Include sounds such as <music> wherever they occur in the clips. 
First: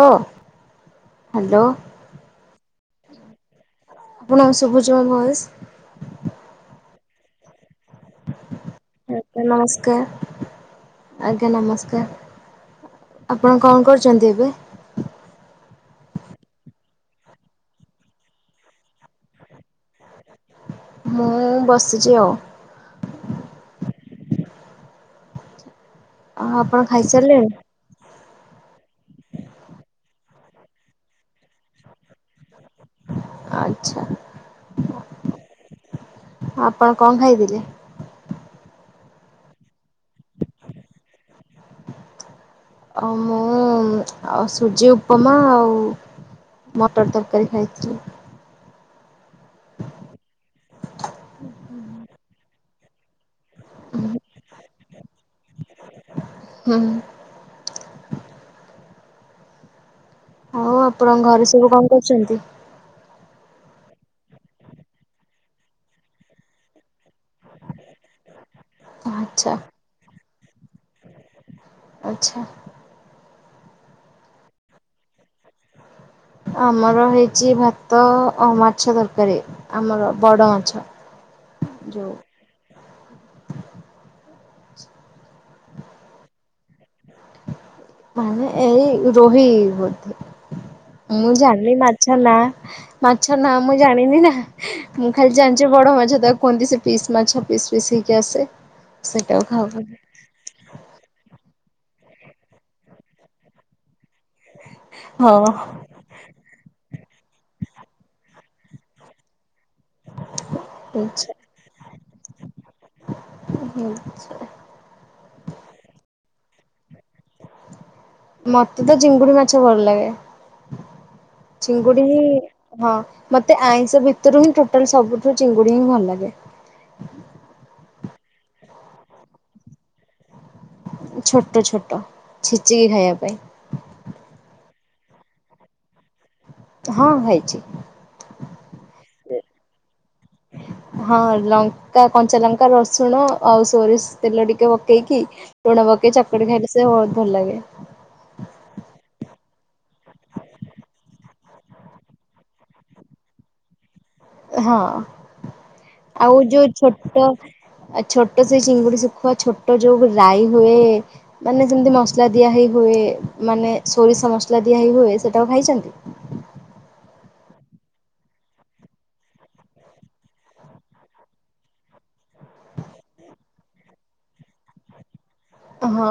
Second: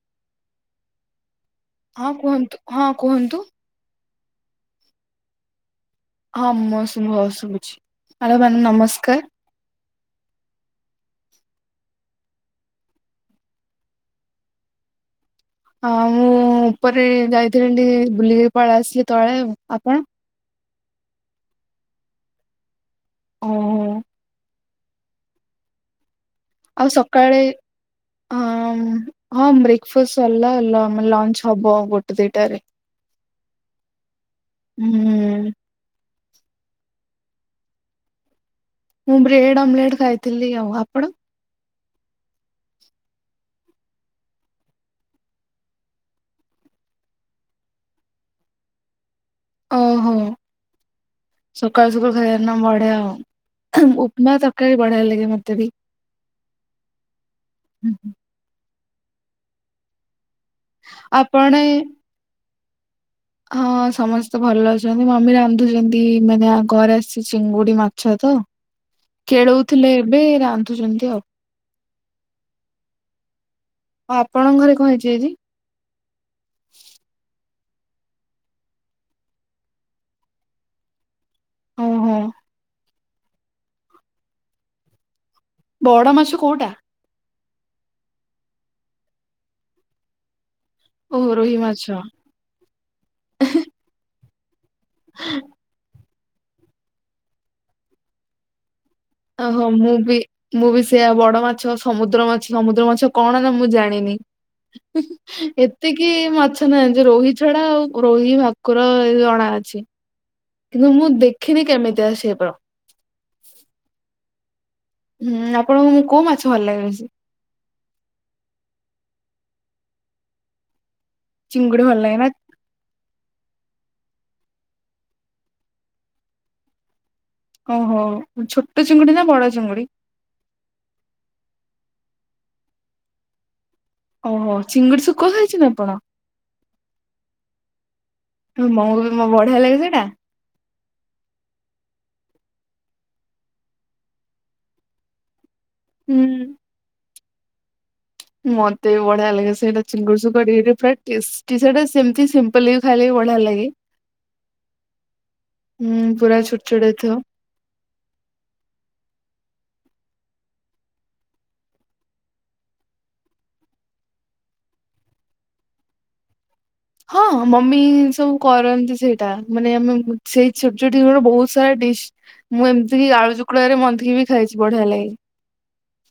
ଓ ହଁ କୁହନ୍ତୁ ହଁ କୁହନ୍ତୁ। ଆପଣ ସୁବୁଛି ମୋ ଭଏସ। ହଁ ମୁଁ ଶୁଭ ଶୁଭୁଛି। ହାଲୋ ମ୍ୟାଡ଼ମ୍ ନମସ୍କାର। କା ଆଜ୍ଞା ନମସ୍କାର ଆପଣ କଣ କରୁଚନ୍ତି ଏବେ? ହଁ ମୁଁ ଉପରେ ଯାଇଥିଲି ଟ ବୁଲିକିରି ପଳେଇ ଆସିଲି ତଳେ ଆପଣ ମୁଁ ବସିଚି ଆଉ। ଓ ହୋ। ଆପଣ ଆଉ ସକାଳେ ଖାଇସାରିଲେଣି? ହଁ ହଁ ବ୍ରେକଫାଷ୍ଟ। ସରିଲା ଲ ଲଞ୍ଚ ହବ ଗୋଟେ ଦିଟାରେ। ଆଚ୍ଛା ହୁଁ ଉଁ। ଆପଣ କଣ ଖାଇଥିଲେ? ମୁଁ ବ୍ରେଡ ଅମଲେଟ୍ ଖାଇଥିଲି ଆଉ ଆପଣ? ମୁଁ ଆଉ ସୁଜି ଉପମା ଆଉ ମଟର ତରକାରୀ ଖାଇଥିଲି। ଓହୋ ସକାଳୁ ସକାଳୁ ଖାଇ ନ ବଢିଆ ଆଉ ଉପମା ତ କେ ବଢ଼ିଆ ଲାଗେ ମୋତେ ଭି। ହଁ। ଆଉ ଆପଣଙ୍କ ଘରେ ସବୁ ଆପଣ କଣ କରୁଛନ୍ତି? ହଁ ସମସ୍ତେ ଭଲ ଅଛନ୍ତି, ମମି ରାନ୍ଧୁଚନ୍ତି ମାନେ ଆ, ଘରେ ଆସିଚି ଚିଙ୍ଗୁଡି ମାଛ ତ ଆଚ୍ଛା କେଳଉ ଥିଲେ। ଏବେ ରାନ୍ଧୁଚନ୍ତି ଆଉ। ଆଚ୍ଛା। ଆପଣଙ୍କ ଘରେ କଣ ହେଇଚି ଆଜି? ଆମର ହେଇଚି ଭା ତ ଆଉ ମାଛ ତରକାରୀ ଆମର ବଡ଼ ମାଛ। ଓହୋ ଯୋଉ ବଡ ମାଛ କୋଉଟା? ମାନେ ଏଇ ରୋହି ବୋଧେ ଓହୋ ମୁଁ ରୋହି ଜାଣିଲି ମାଛ ନା, ମାଛ ନା ମୁଁ ଜାଣିନି ନା। ମୁଁ ଖାଲି ଜାଣିଚି ବଡ଼ ମାଛ ତ କୁହନ୍ତି ସେ ପିସ୍ ମାଛ ପିସ୍ ପିସ୍ ହେଇ କି ଆସେ। ସେଇଟାକୁ ଖାଉ ଓହୋ, ମୁଁ ବି ମୁଁ ବି ସେଇୟା ବଡ଼ ମା ଛ ସମୁଦ୍ର ମାଛ, ସମୁଦ୍ର ମାଛ କଣ ନା ମୁଁ ଜାଣିନି। ହଁ। ଏତିକି ମାଛ ନାହା ଏ ରୋହି ଛଡା ଆଉ ରୋହି ଭାକୁର ଏ ଅଣା ଅଛି। କିନ୍ତୁ ମୁଁ ଆଛା ଦେଖିନି କେମିତିଆ ସିଏ ପ ଛ ଭଲ ଲାଗେ ବେସି ମୋତେ ତ ଚିଙ୍ଗୁଡି ମାଛ ଭଲ ଲାଗେ। ଭଲ ଚିଙ୍ଗୁଡି ଲାଗେ ବି ନା ହିଁ ମୋତେ ଆଇଁଷ ଭି ତ ରୁହି ଟୋଟାଲ ସବୁଠୁ ଚିଙ୍ଗୁଡି ହିଁ ଭଲ ଲାଗେ। ହୋ ଛୋଟ ଚିଙ୍ଗୁଡି ନା ବଡ଼ ଚିଙ୍ଗୁଡି? ଛୋଟ ଛୋଟ ଛେଚିକି ଖାଇବା ପାଇଁ। ଓହୋ ଚିଙ୍ଗୁଡି ଶୁଖୁଆ ଖାଇଛନ୍ତି ଆପଣ? ହଁ ଖଇଛି। ମୋ ବଢିଆ ଲାଗେ ସେଇଟା ହଁ ଲଙ୍କା କଞ୍ଚା ଲଙ୍କା ରସୁଣ ଆଉ ସୋରିଷ ତେଲ ଟିକେ ପକେଇକି ତୁଣ ପକେଇ ଚକଟି ଖାଇଲେ ସେ ଅନ୍ ଭଲ ଲାଗେ। ମୋତେ ବି ବଢିଆ ଲାଗେ ସେଇଟା ଚିଙ୍ଗୁଡି ଶୁକୁଆ ଟିକିଏ ଟିକିଏ ଫ୍ରାଏ, ଟେଷ୍ଟି ସେଟା ସେମତି ସିମ୍ପୁଲ ହିଁ ଖାଇଲେ ବି ବଢିଆ ଲାଗେ। ହଁ ହୁଁ ଆଉ ପୁରା ଯୋଉ ହେଇଥିବ ଛୋଟ ଆ, ଛୋଟ ସେଇ ଚିଙ୍ଗୁଡି ଶୁଖୁଆ ଛୋ ପଟ ଯେଉଁ ରାଇ ହୁଏ, ମାନେ ଯେମିତି ମସଲା ଦିଆହେଇ ହୁଏ, ମାନେ ସୋରିଷ ମସଲା ଦିଆହେଇ ହୁଏ, ସେଟାକୁ ଖାଇଚନ୍ତି। ହଁ, ମମି ସବୁ କରନ୍ତି ସେଇଟା। ମାନେ ଆମେ ସେଇ ଛୋଟ ଛୋଟ ବେଳୁ ବହୁତ ସାରା ଡିସ୍, ମୁଁ ଏମିତି କିି ଆଳୁ ଚୁକୁଡାରେ ମନ୍ଥିକି ବି ଖାଇଚି। ବଢିଆ ଲାଗେ। ହଁ।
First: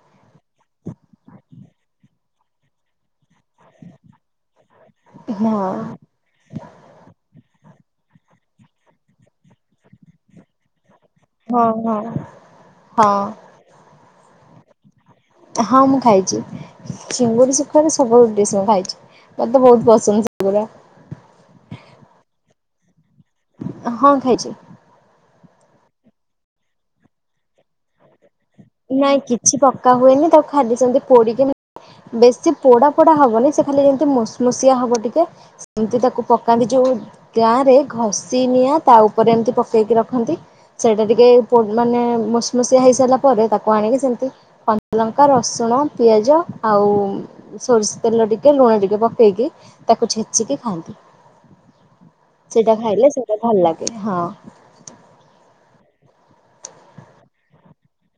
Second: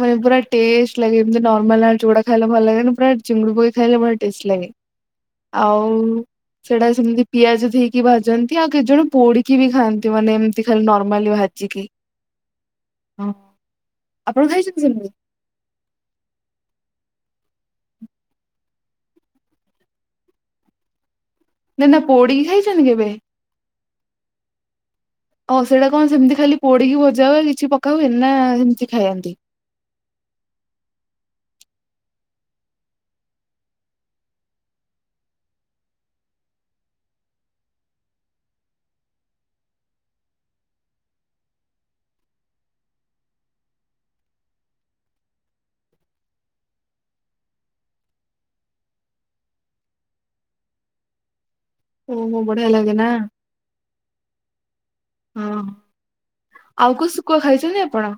ମାନେ ପୁରା ଟେଷ୍ଟ ଲାଗେ, ଏମିତି ନର୍ମାଲ ଆଳୁ ଚକଡ଼ା ଖାଇଲେ ଭଲ ଲାଗେନି। ପୁରା ଚିଙ୍ଗୁଡୁ ପକେଇ ଖାଇଲେ ବଢିଆ ଟେଷ୍ଟ ଲାଗେ। ହଁ ଆଉ ସେଟା ସେମତି ପିଆଜ ଦେଇକ ଭାଯନ୍ତି ଆଉ କେତ ଜଣ ପୋଡିକି ବି ଖାଆନ୍ତି, ମାନେ ଏମିତି ଖାଲି ନର୍ ହଁ ହଁ ହଁ। ଆପଣ ଖାଇଚନ୍ତି ସବୁ? ହଁ, ମୁଁ ଖାଇଚି। ସିଙ୍ଗୁଡ଼ି ଶୁଖୁଆର ସବୁ ଡିସ୍ ମୁଁ ଖାଇଚି। ମତେ ବହୁତ ପସନ୍ଦ ସେଗୁରା। ନାଇ ନା ପୋଡିକି ଖାଇଚନ୍ତି କେବେ? ହଁ ଖାଇଚି। ହଉ ସେଇଟା କଣ ସେମିତି ଖାଲି ପୋଡିକି ଭଜା ହଏ, କିଛି ପକା ହୁଏ ନା। ସେମିତି ନାଇଁ ଖାଆନ୍ତି? କିଛି ପକା ହୁଏନି, ତାକୁ ଖାଲି ସେମତି ପୋଡିକି ବେଶୀ ପୋଡା ପୋଡା ହବନି, ସେ ଖାଲି ଯେମିତି ମସମସିଆ ହବ ଟିକେ, ସେମତି ତାକୁ ପକାନ୍ତି ଯୋଉ ଗାଁ ରେ ଘଷି ନିିଆଁ ତା ଉପରେ ଏମିତି ପକେଇକି ରଖନ୍ତି ସେଇଟା ଟିକେ ପୋ ମାନେ ମସମସିିଆ ହେଇସାରିଲା ପରେ ତାକୁ ଆଣିକି ସେମିତି କଞ୍ଚଲଙ୍କା, ରସୁଣ, ପିଆଜ ଆଉ ସୋରିଷ ତେଲ ଟିକେ, ଲୁଣ ଟିକେ ପକେଇକି ତାକୁ ଛେଚିକି ଖାଆନ୍ତି। ଓହୋ ବଢିଆ ସେଇଟା ଲାଗେ ନା। ଖାଇଲେ ସେଇଟା ଭଲ ଲାଗେ। ହଁ। ଆଉ କୋଉ ଶୁଖୁଆ ଖାଇଚନ୍ତି ଆପଣ?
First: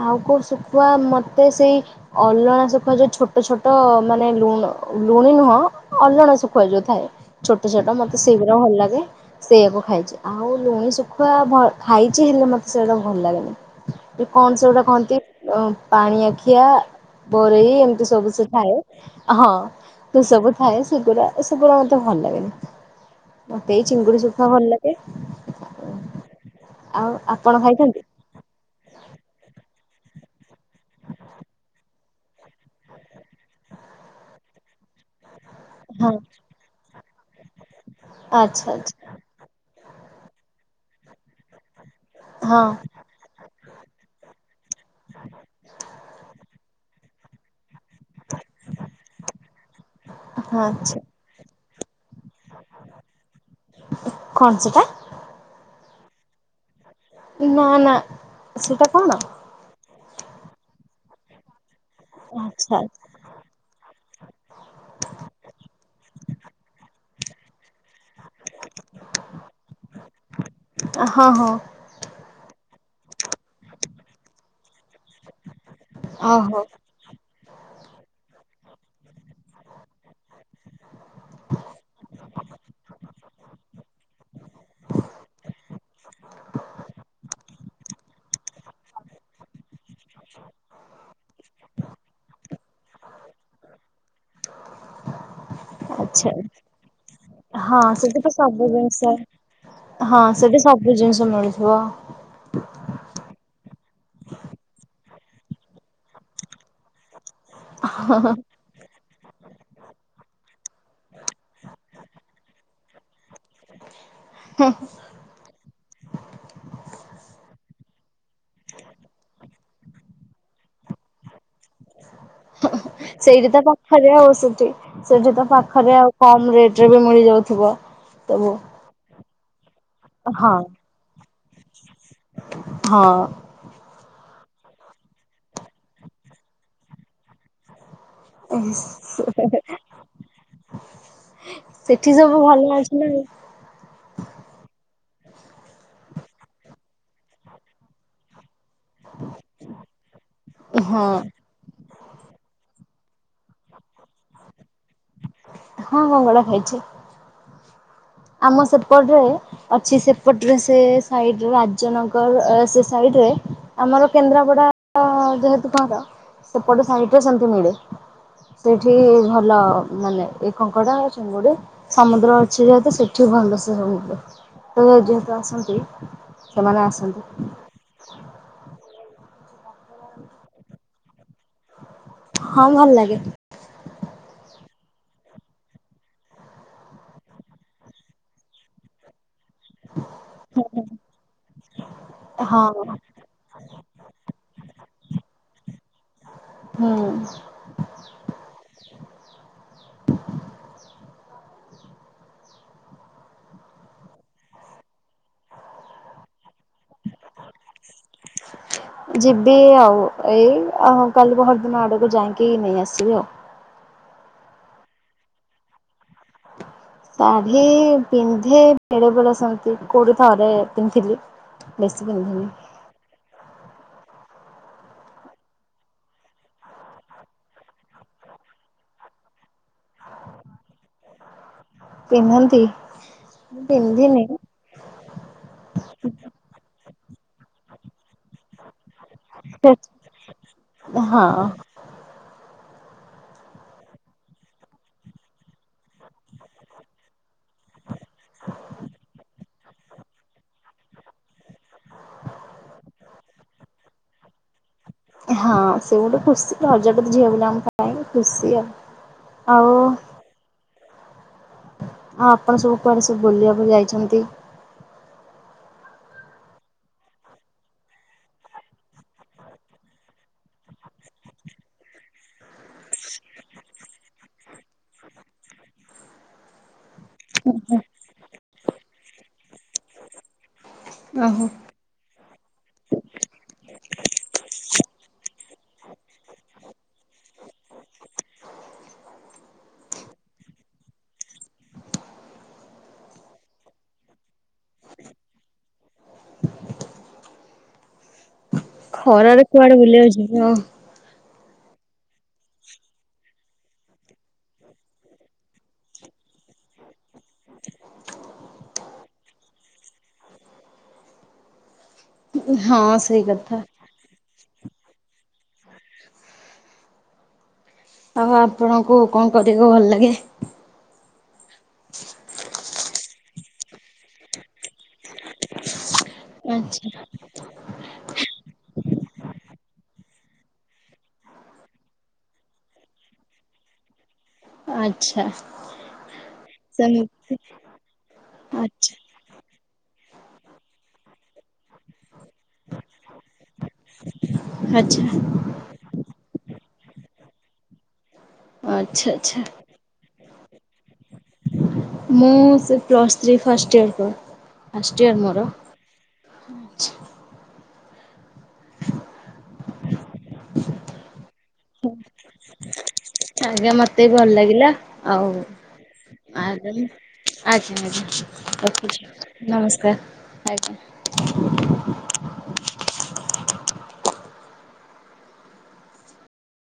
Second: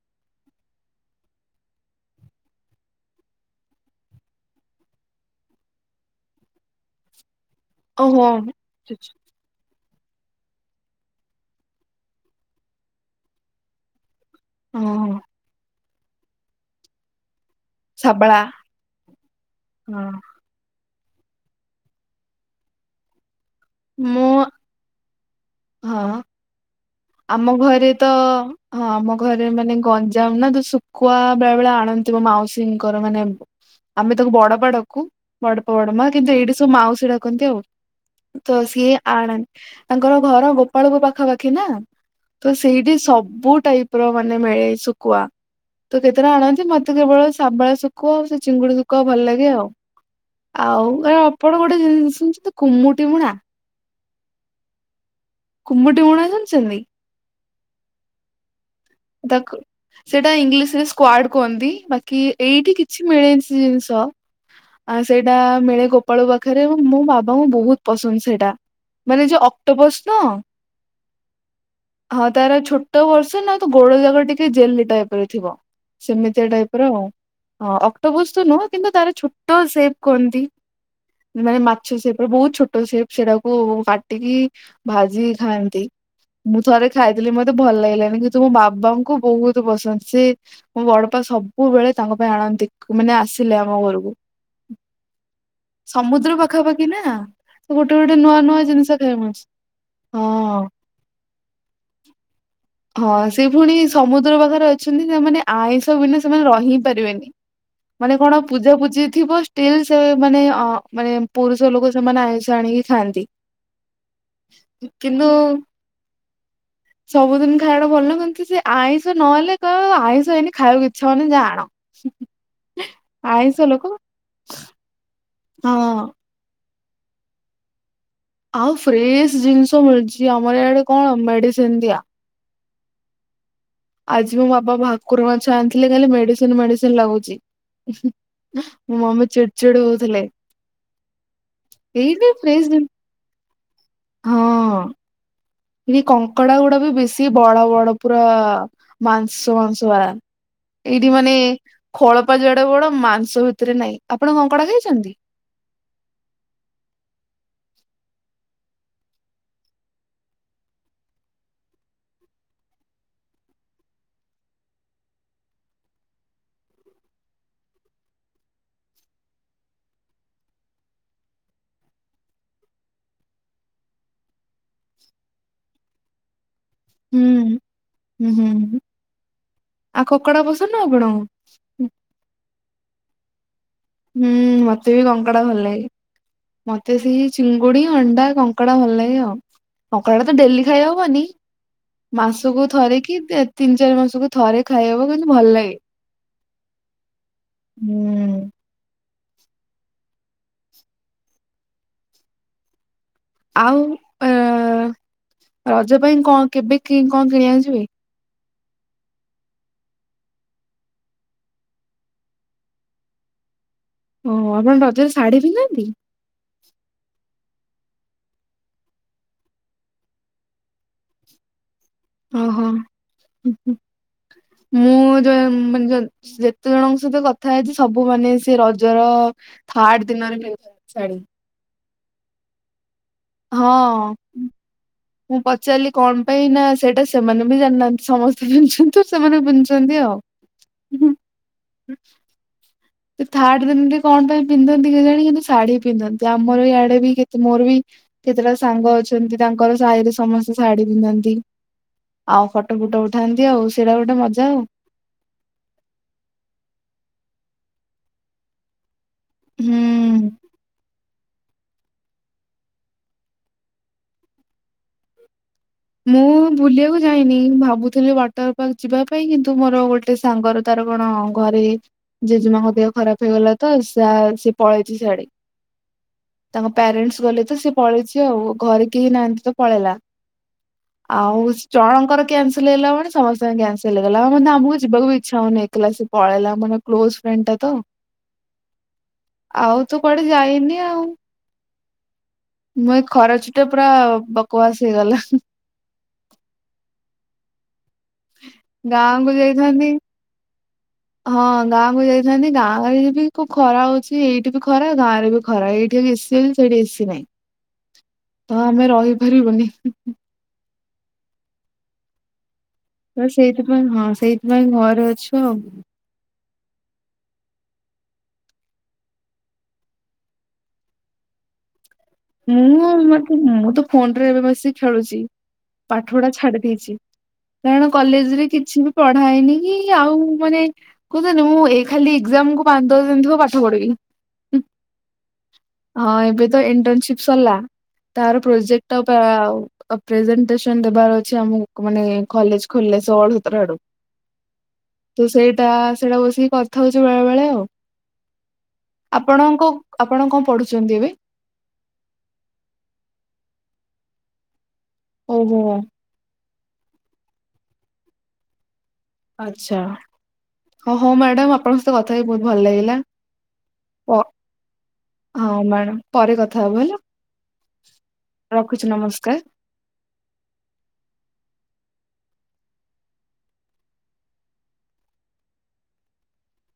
ଆଉ କୋଉ ଶୁଖୁଆ ମତେ ସେଇ ଅଲଣା ଶୁଖୁଆ ଯଉ ଛୋଟ ଛୋଟ ମାନେ ଲୁଣ ଲୁଣି ନୁହଁ, ଅଲଣା ଶୁଖୁଆ ଯଉ ଥାଏ। ଛୋଟ ଛୋଟ ମତେ ଓହୋ ସେଇଗୁଡ଼ା ଭଲ ଲାଗେ, ସେଇଆାକୁ ଖାଏ। ଆଉ ଲୁଣି ଶୁଖୁଆ ଭ ଖାଇଚି ହେଲେ, ମୋତେ ସେଇଟା ଭଲ ଲାଗେନି। କଣ ସେଗୁଡ଼ା କହନ୍ତି ଓହୋ ଅ ପାଣିଆଖିିଆ। ବରେଇ ଏମିତି ସବୁ ଶାବଳା। ସ ଥାଏ। ହଁ ତୁ ସବୁ ଥାଏ। ସେଗୁଡା, ଏ ସେଗୁଡା ମତେ ଭଲ ଲାଗେନି। ମତେ ଏଇ ଚିଙ୍ଗୁଡି ମୁଁ ସୁଖୁଆ ଭଲ ଲାଗେ। ହଁ। ଆଉ ଆମ ଆପଣ ଘରେ ଖାଇଛନ୍ତି ତ, ହଁ ଆମ ଘରେ ମାନେ, ଗଞ୍ଜାମ ନା ତ ଶୁଖୁଆ ବେଳେ ବେଳେ ଆଣନ୍ତିିବ ମାଉସୀଙ୍କର ମାନେ, ଆମେ ତାକୁ ବଡ ବାଡକୁ ବଡପ ବଡମା ହଁ କିନ୍ତୁ ଏଇଟି ସବୁ ମାଉସୀ ର କହନ୍ତି ଆଉ। ତ ଆଚ୍ଛା ସିଏ ଆଚ୍ଛା ଆଣନ୍ତି। ତାଙ୍କର ଘର ଗୋପାଳପୁ ପାଖାପାଖି ନା। ତ ହଁ ସେଇଠି ସବୁ ଟାଇପର ମାନେ ମିଳେ। ସୁଖୁଆ, ତ କେତେଟା ଆଣନ୍ତି ନ କିନ୍ତୁ କେବଳ ଶାବଳ ସୁ ସୁକୁଆ ଆଉ ସେ ଚିଙ୍ଗୁଡି ଶୁକୁଆ ଭଲ ଲାଗେ ଆଉ ହଁ ଆଚ୍ଛା ଆଉ ଆପଣ କଣ <unintelligible> ତୁମି ତ କୁମ୍ମୁଟି ମୁୁଣା କଣ ସେଟା? କୁମୁଟି ମୁଣା ଜାଣିଛନ୍ତି। ନା ନା ସେଇଟା କଣ? ତାକୁ ସେଇଟା ଇଂଲିଶ ରେ ସ୍କୁଆଡ଼ କୁହନ୍ତି। କି ଏଇଠି ଆଚ୍ଛା କିଛି ମିଳେନ ଜିନିଷ ଆ ସେଇଟା ମିଳେ ଗୋପାଳ ପାଖରେ ମୁଁ ବାବ ହଁ ବହୁତ। ହଁ ଶୁଣ ସେଟା ମାନେ ଯୋଉ ଅକ୍ଟୋବସ ହଁ ତାର ଛୋ ଏତ ବର୍ଷୁ ନା ଗୋଡ ଜାଗା ଟିକେ ଜେଲ ହେଇଥିବ ସେମିତିଆ ଓହୋ ଟାଇପ ର ଆ ଅକ୍ଟୋବୋସ ତ ନୁହଁ କିନ୍ତୁ ତାର ଛୋଟ ସେପ କୁହନ୍ତି ମାନେ ମାଛ ସେପ ର ବହୁତ ଛୋଟ ସେପ ସେଟାକୁ କାଟିକି ଭାଜି ଖାଆନ୍ତି ମୁଁ ଥରେ ଖାଇଥିଲି ମତେ ଭଲ ଲାଗିଲାନି। ତୁମୋ ବାବାଙ୍କୁ ବହୁତ ପସନ୍ଦ। ସେ ମୋ ବଡପା ସବୁବେଳେ ତାଙ୍କ ପାଇଁ ଆଣନ୍ତି ମାନେ ଆସିଲେ ଆମ ଘରକୁ ଆଚ୍ଛା। ସମୁଦ୍ର ପାଖାପାଖି ନା ସେ ହଁ ଗୋଟେ ଗୋଟେ ସେଠି ତ ନୂଆ ନୂଆ ସବୁ ଜିନିଷ ଖାଇମଛି ସେଠି ହଁ। ସବୁ ଜିନିଷ ମିଳୁଥିବ। ହଁ ସେ ପୁଣି ସମୁଦ୍ର ପାଖରେ ଅଛନ୍ତି। ସେମାନେ ଆଇଁଷ ବିନା ସେମାନେ ରହି ପାରିବେନି। ମାନେ କଣ ପୂଜା ପୂଜି ଥିବ ଷ୍ଟିଲ୍ ସେ ମାନେ ଅ ମାନେ ପୁରୁଷ ଲୋକ ସେମାନେ ଆଇସ ଆଣିକି ଥାନ୍ତି କିନ୍ତୁ ସବୁଦିନ ସେଟା ଭଲ କିନ୍ତୁ କିଛି ଆଇଁଷ ନହେଲେ ତ ଆଇଁଷ ଏଇନି ଖବାକୁ ଇଛା ହଉନି ଯା ଆଣ ସେଇଠି ତ ଆଇଁଷ ଲୋକ ପାଖରେ ଆଉ ସେଠି ସେଠି ତ ପାଖରେ ହଁ। ଆଉ କମ୍ ରେ ରେଟରେ ବି ମିଳିଯାଉଥିବ। ଆଉ ଫ୍ରେଶ ଜିନିଷ ମିଳଳିଛି ହଁ। ଆମର ଏଆଡେ କଣ ମେଡିସିନ ଦିଆ ହଁ ଆଜି ମୋ ବାପ ଭାକୁର ମାଛ ଆଣିଥିଲେ ଖାଲି ମେଡିସିନ ମେଡିସିନ ଲାଗୁଚ। ମୋ ମାମି ଚିଡ଼ ଚିଡ ହଉଥିଲେ ସେଠି ସବୁ ଭଲ ଅଛି ନା ଆଉ। ହଁ ଏ କଙ୍କଡା ଗୁଡା ବି ବେଶୀ ବଡ ବଡ ପୁରା। ମାଂସ ମାଂସ ଭଳିଆ ଏଇଠି ହଁ ମାନେ ଖୋଳୋପା ଯେଡେବଡ ମାଂସ ଭିତରେ ନାଇଁ ଆପଣ କଙ୍କଡ଼ା ଖାଇଛନ୍ତି। ହଁ କଙ୍କଡ଼ା ଖାଇଛି। ଆମ ସେପଟରେ ଅଛି ସେପଟରେ ସେ ସାଇଡ ରାଜନଗର ସେ ସାଇଡରେ ଆମର କେନ୍ଦ୍ରାପଡା। ଯେହେତୁ କର ସେପଟ ସାଇଟ୍ ରେ ସେମିତି ମିଳେ ସେଇଠି ଭଲ ମାନେ ଏ କଙ୍କଡା ଚିଙ୍ଗୁଡି ସମୁଦ୍ର ଅଛି ଯେହେତୁ ସେଠି ଭଲ ସେ ସମୁ ତ ଯେହେତୁ ଆସନ୍ତି ସେମାନେ ଆସନ୍ତୁ। ହୁଁ ହୁଁ ହୁଁ ହୁଁ ଆଉ କଙ୍କଡା ପସନ୍ଦ ଆପଣ ହଁ ଭଲ ଲାଗେ। ହୁଁ ମତେ ବି କଙ୍କଡ଼ ଭଲଲାଗେ। ମତେ ସେଇ ଚିଙ୍ଗୁଡି ଅଣ୍ଡା କଙ୍କଡା ଭଲ ଲାଗେ ଆଉ। କଙ୍କଡ଼ା ଟା ତ ଡେଲି ଖାଇ ହବନି ମାସକୁ ହଁ। ଥରେ କିି ତିନି ଚାରି ମାସକୁ ଥରେ ଖାଇହବ କିନ୍ତୁ ଭଲ ଲାଗେ। ହୁଁ ହୁଁ। ଆଉ ଆଁ ରଜ ପାଇଁ କଣ? କେବେ କି କଣ କିଣି ଆକୁଜିବେ? ଯିବି ଆଉ ଏଇ କାଲି ପହରଦିନ ଆଡକୁ ଯାଇକି ନେଇ ଆସିବି ଆଉ। ଓ ଆପଣ ରଜରେ ଶାଢୀ ପିନ୍ଧନ୍ତି। ଶାଢୀ ପିନ୍ଧେ ବେଳେ ବେଳେ ସେନ୍ତି କୋଉଠି ଥରେ ପିନ୍ଧିଥିଲି। ବେଶୀ ପିନ୍ଧିନି ଓହୋ ହଁ ହଁ। ମୁଁ ଯେତେ ଜଣଙ୍କ ସହିତ କଥା ହେଇଛି ସବୁ ମାନେ ସେ ରଜର ଥାର୍ଡ ଦିନରେ ପିନ୍ଧୁଛନ୍ତି ଶାଢୀ। ପିନ୍ଧନ୍ତି। ହଁ ପିନ୍ଧିନି ମୁଁ ପଚାରିଲି କଣ ପାଇଁ ନା ସେଇଟା ସେମାନେ ବି ଜାଣିନାହାନ୍ତି। ସମସ୍ତେ ପୁନ୍ଧୁଛନ୍ତି ସେମାନେ ପୁନ୍ଧୁଛନ୍ତି ଆଉ। ହଁ ଥାର୍ଡ ଦିନରେ କଣ ପାଇଁ ପିନ୍ଧନ୍ତି କେଜାଣି କିନ୍ତୁ ଶାଢୀ ପିନ୍ଧନ୍ତି ଆମର ଇଆଡେ ବି କେ ମୋର ବି କେତେଟା ସାଙ୍ଗ ଅଛନ୍ତି ତାଙ୍କର ସାହିରେ ସମସ୍ତେ ଶାଢୀ ପିନ୍ଧନ୍ତି ଆଉ ଫଟୋ ଫୁଟୋ ଉଠାନ୍ତି ଆଉ ସେଇଟା ଗୋଟେ ମଜା ଆଉ। ହଁ ସେ ଗୋଟେ ଖୁସି ରଜଟ ତ ଝିଅ ବୋଲି ଆମ ପାଇଁ ଖୁସି ଆଉ। ଆଉ। ହୁଁ। ଆଁ ଆପଣ ସବୁ କୁଆଡେ ସବୁ ବୁଲିବାକୁ ଯାଇଛନ୍ତି। ମୁଁ ବୁଲିବାକୁ ଯାଇନି ଭାବୁଥିଲି ୱାଟର ପାର୍କ ଯିବା ପାଇଁ କିନ୍ତୁ ମୋର ଗୋଟେ ସାଙ୍ଗର ତାର କଣ ଘରେ ଜେଜେମାଙ୍କ ଦେହ ଖରାପ ହେଇଗଲା ତ ସେ ପଳେଇଛି ସିଆଡେ ତାଙ୍କ ପ୍ୟାରେଣ୍ଟସ୍ ଗଲେ ତ ସେ ପଳେଇଛି ଆଉ ଘରେ କେହି ନାହାନ୍ତି ତ ପଳେଇଲା। ଆଉ ଓହୋ ଜଣଙ୍କର କ୍ୟାନସଲ ହେଲା ମାନେ ସମସ୍ତଙ୍କର କ୍ୟାନସଲ ହେଇଗଲା ଆଉ ଆମକୁ ଯିବାକୁ ଇଚ୍ଛା ହଉନି। ଥିଲା ସେ ପଳେଇଲା ମାନେ କ୍ଲୋଜ ଫ୍ରେଣ୍ଡ ଟା ତ ଆଉ ତ କୁଆଡେ ଯାଇନି ଆଉ ମ ଖରା ଛୁଟି ଟା ପୁରା ବକବାସ ହେଇଗଲା। ଗାଁକୁ ଖରାରେ କୁଆଡେ ଯାଇଥାନ୍ତି ବୁଲି ବାକୁ ଜୀବ। ହଁ ଗାଁକୁ ଯାଇଥାନ୍ତି ଗାଁ ଗାଳିରେ ବି କୋଉ ଖରା ହଉଛି, ଏଇଠି ବି ଖରା ଗାଁ ରେ ବି ଖରା, ଏଇଠି ଏସି ଅଛି ସେଇଠି ଏସିି ନାହି। ତ ଆମେ ରହି <unintelligible> ହଁ ସେଇ ହ କଥା ସେଇଥିପାଇଁ ହଁ ସେଇ ନାଇଁ ଘରେ ଅଛ। ଆଉ ଆପଣଙ୍କୁ କଣ କରିବାକୁ ଭଲ ଲାଗେ? <unintelligible> ମୁଁ ମେ ମୁଁ ତ ଫୋନରେ ଏବେ ବସିକି ଖେଳୁଛି। ପାଠପଢା ଆଚ୍ଛା। ଛାଡିଦେଇଛି କାରଣ କଲେଜରେ କିଛି ବି ପଢା ହେଇନି। କି ଆଉ ମାନେ କୁହୁଛନ୍ତି ମୁଁ ଏଇ ଖାଲି ଏକ୍ଜାମକୁ ପାଞ୍ଚଦଶ ଦିନ ଥିବ ପାଠପଢିବି। ଆଛା ସେମିତି। ଥିଲା ତାର ଆଚ୍ଛା। ପ୍ରୋଜେକ୍ଟଟା ପ୍ରେଜେନଟେସନ ଦେବାର ଅଛି ଆମକୁ ମାନେ କଲେଜ ଖୋଲିଲେ ଷୋହଳ ସତର ଆଡୁ ଆଚ୍ଛା ତ ସେଇଟା ସେଇଟା ବସିକି କଥା ହଉଛି ବେଳେ ବେଳେ। <unintelligible> ଆଚ୍ଛା ଆଚ୍ଛା। ଆପଣଙ୍କ ଆପଣ କଣ? ପଢୁଛନ୍ତି ଏବେ। ମୁଁ ସେ plus three first year first year ମୋର ଓହୋ <unintelligible> ଆଛା ହଉ ହଉ ମ୍ୟାଡ଼ାମ ଆପଣଙ୍କ ସହିତ କଥା ହେଇକି ବହୁତ ଭଲ ଲାଗିଲା ଆଜ୍ଞା ମତେ ବି ଭଲ ଲାଗିଲା ଆଉ ହଁ ମ୍ୟାଡ଼ାମ ପରେ କଥା ଆଜ୍ଞା ହବ ହେଲା ଆଜ୍ଞା ଆଜ୍ଞା ରଖୁଛିୁ, ରଖୁଛି ନମସ୍କାର। ନମସ୍କାର ଆଜ୍ଞା।